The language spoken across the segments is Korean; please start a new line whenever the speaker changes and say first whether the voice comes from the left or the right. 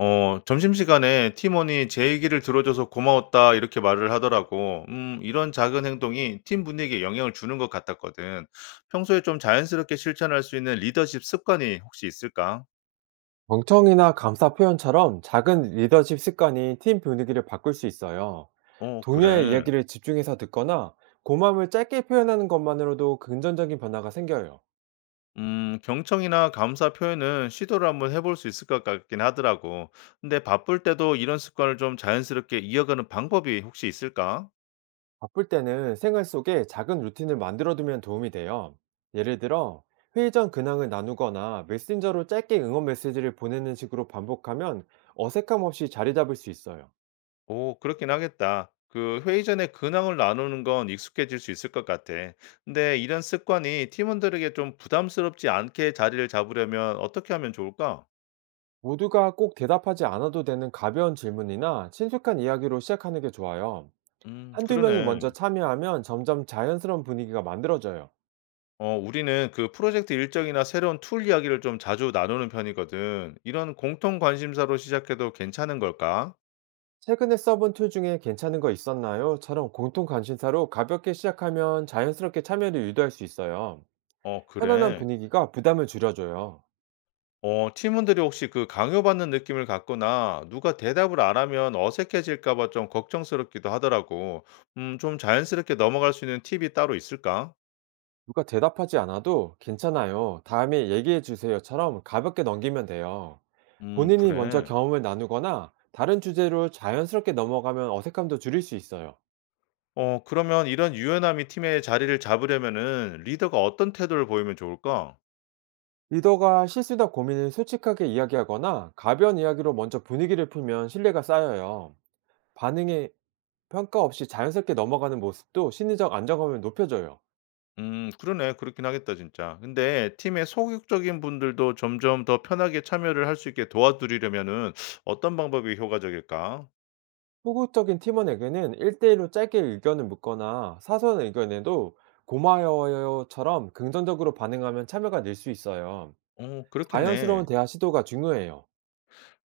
left: 어, 점심시간에 팀원이 "제 얘기를 들어줘서 고마웠다." 이렇게 말을 하더라고. 이런 작은 행동이 팀 분위기에 영향을 주는 것 같았거든. 평소에 좀 자연스럽게 실천할 수 있는 리더십 습관이 혹시 있을까?
right: 경청이나 감사 표현처럼 작은 리더십 습관이 팀 분위기를 바꿀 수 있어요.
left: 어,
right: 동료의
left: 그래.
right: 이야기를 집중해서 듣거나 고마움을 짧게 표현하는 것만으로도 긍정적인 변화가 생겨요.
left: 경청이나 감사 표현은 시도를 한번 해볼 수 있을 것 같긴 하더라고. 근데 바쁠 때도 이런 습관을 좀 자연스럽게 이어가는 방법이 혹시 있을까?
right: 바쁠 때는 생활 속에 작은 루틴을 만들어두면 도움이 돼요. 예를 들어 회의 전 근황을 나누거나 메신저로 짧게 응원 메시지를 보내는 식으로 반복하면 어색함 없이 자리 잡을 수 있어요.
left: 오, 그렇긴 하겠다. 그 회의 전에 근황을 나누는 건 익숙해질 수 있을 것 같아. 근데 이런 습관이 팀원들에게 좀 부담스럽지 않게 자리를 잡으려면 어떻게 하면 좋을까?
right: 모두가 꼭 대답하지 않아도 되는 가벼운 질문이나 친숙한 이야기로 시작하는 게 좋아요. 한두 명이 먼저
left: 그러네.
right: 참여하면 점점 자연스러운 분위기가 만들어져요.
left: 어, 우리는 그 프로젝트 일정이나 새로운 툴 이야기를 좀 자주 나누는 편이거든. 이런 공통 관심사로 시작해도 괜찮은 걸까?
right: 최근에 써본 툴 중에 괜찮은 거 있었나요? 처럼 공통 관심사로 가볍게 시작하면 자연스럽게 참여를 유도할 수 있어요.
left: 어,
right: 편안한
left: 그래.
right: 분위기가 부담을 줄여줘요.
left: 어, 팀원들이 혹시 그 강요받는 느낌을 갖거나 누가 대답을 안 하면 어색해질까 봐 좀 걱정스럽기도 하더라고. 좀 자연스럽게 넘어갈 수 있는 팁이 따로 있을까?
right: 누가 대답하지 않아도 괜찮아요. 다음에 얘기해 주세요.처럼 가볍게 넘기면 돼요. 본인이 먼저
left: 그래.
right: 경험을 나누거나 다른 주제로 자연스럽게 넘어가면 어색함도 줄일 수 있어요.
left: 어, 그러면 이런 유연함이 팀의 자리를 잡으려면은 리더가 어떤 태도를 보이면 좋을까?
right: 리더가 실수나 고민을 솔직하게 이야기하거나 가벼운 이야기로 먼저 분위기를 풀면 신뢰가 쌓여요. 반응에 평가 없이 자연스럽게 넘어가는 모습도 심리적 안정감을 높여줘요.
left: 그러네. 그렇긴 하겠다, 진짜. 근데 팀의 소극적인 분들도 점점 더 편하게 참여를 할 수 있게 도와드리려면은 어떤 방법이 효과적일까?
right: 소극적인 팀원에게는 1대1로 짧게 의견을 묻거나 사소한 의견에도 고마워요처럼 긍정적으로 반응하면 참여가 늘 수 있어요.
left: 어, 그렇겠네.
right: 자연스러운 대화 시도가 중요해요.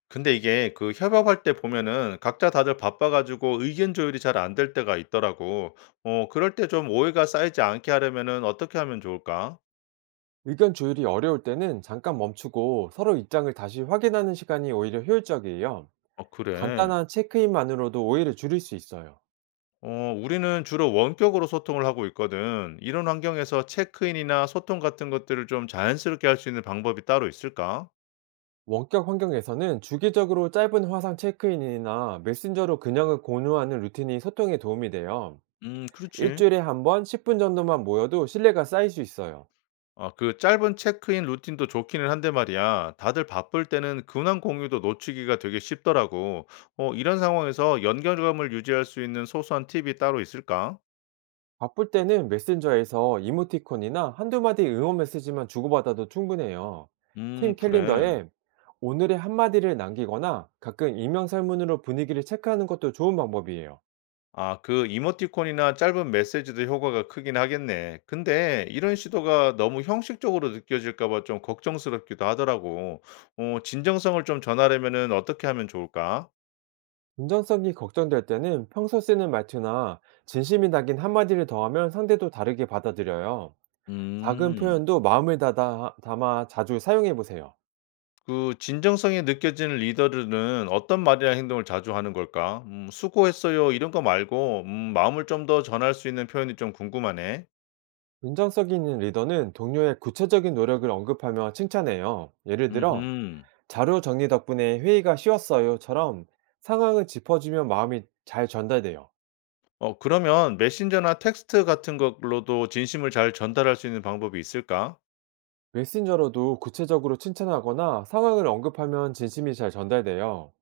left: 근데 이게 그 협업할 때 보면은 각자 다들 바빠 가지고 의견 조율이 잘 안될 때가 있더라고. 어, 그럴 때 좀 오해가 쌓이지 않게 하려면은 어떻게 하면 좋을까?
right: 의견 조율이 어려울 때는 잠깐 멈추고 서로 입장을 다시 확인하는 시간이 오히려 효율적이에요.
left: 아, 그래.
right: 간단한 체크인만으로도 오해를 줄일 수 있어요.
left: 어, 우리는 주로 원격으로 소통을 하고 있거든. 이런 환경에서 체크인이나 소통 같은 것들을 좀 자연스럽게 할 수 있는 방법이 따로 있을까?
right: 원격 환경에서는 주기적으로 짧은 화상 체크인이나 메신저로 근황을 공유하는 루틴이 소통에 도움이 돼요.
left: 음, 그렇지.
right: 일주일에 한 번 10분 정도만 모여도 신뢰가 쌓일 수 있어요.
left: 아, 그 짧은 체크인 루틴도 좋기는 한데 말이야. 다들 바쁠 때는 근황 공유도 놓치기가 되게 쉽더라고. 어, 이런 상황에서 연결감을 유지할 수 있는 소소한 팁이 따로 있을까?
right: 바쁠 때는 메신저에서 이모티콘이나 한두 마디 응원 메시지만 주고받아도 충분해요. 팀
left: 그래.
right: 캘린더에 오늘의 한마디를 남기거나 가끔 익명 설문으로 분위기를 체크하는 것도 좋은 방법이에요.
left: 아, 그 이모티콘이나 짧은 메시지도 효과가 크긴 하겠네. 근데 이런 시도가 너무 형식적으로 느껴질까 봐 좀 걱정스럽기도 하더라고. 어, 진정성을 좀 전하려면은 어떻게 하면 좋을까?
right: 운전성이 걱정될 때는 평소 쓰는 말투나 진심이 담긴 한마디를 더하면 상대도 다르게 받아들여요. 작은
left: 음.
right: 표현도 마음을 담아 자주 사용해 보세요.
left: 그 진정성이 느껴지는 리더들은 어떤 말이나 행동을 자주 하는 걸까? 수고했어요. 이런 거 말고, 마음을 좀 더 전할 수 있는 표현이 좀 궁금하네.
right: 운전성 있는 리더는 동료의 구체적인 노력을 언급하며 칭찬해요. 예를 들어,
left: 음
right: 자료 정리 덕분에 회의가 쉬웠어요처럼 상황을 짚어주면 마음이 잘 전달돼요.
left: 어, 그러면 메신저나 텍스트 같은 걸로도 진심을 잘 전달할 수 있는 방법이 있을까?
right: 메신저로도 구체적으로 칭찬하거나 상황을 언급하면 진심이 잘 전달돼요.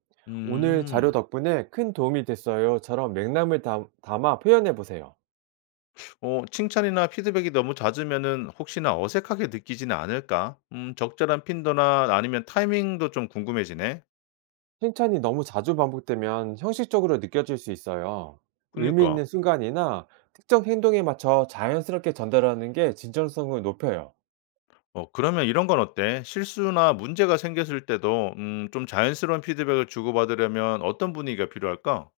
right: 오늘 자료
left: 음,
right: 덕분에 큰 도움이 됐어요.처럼 맥락을 담아 표현해 보세요.
left: 어, 칭찬이나 피드백이 너무 잦으면은 혹시나 어색하게 느끼지는 않을까? 적절한 빈도나 아니면 타이밍도 좀 궁금해지네.
right: 칭찬이 너무 자주 반복되면 형식적으로 느껴질 수 있어요. 의미
left: 그니까.
right: 있는 순간이나 특정 행동에 맞춰 자연스럽게 전달하는 게 진정성을 높여요.
left: 어, 그러면 이런 건 어때? 실수나 문제가 생겼을 때도 좀 자연스러운 피드백을 주고받으려면 어떤 분위기가 필요할까?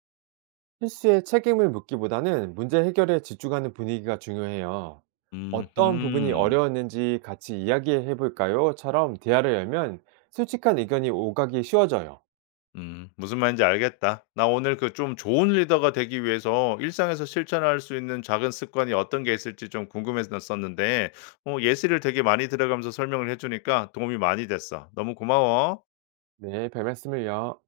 right: 실수에 책임을 묻기보다는 문제 해결에 집중하는 분위기가 중요해요.
left: 음음.
right: 어떤 부분이 어려웠는지 같이 이야기해 볼까요?처럼 대화를 열면 솔직한 의견이 오가기 쉬워져요.
left: 무슨 말인지 알겠다. 나 오늘 그 좀 좋은 리더가 되기 위해서 일상에서 실천할 수 있는 작은 습관이 어떤 게 있을지 좀 궁금했었는데 어, 예시를 되게 많이 들어가면서 설명을 해 주니까 도움이 많이 됐어. 너무 고마워.
right: 네, 별 말씀을요.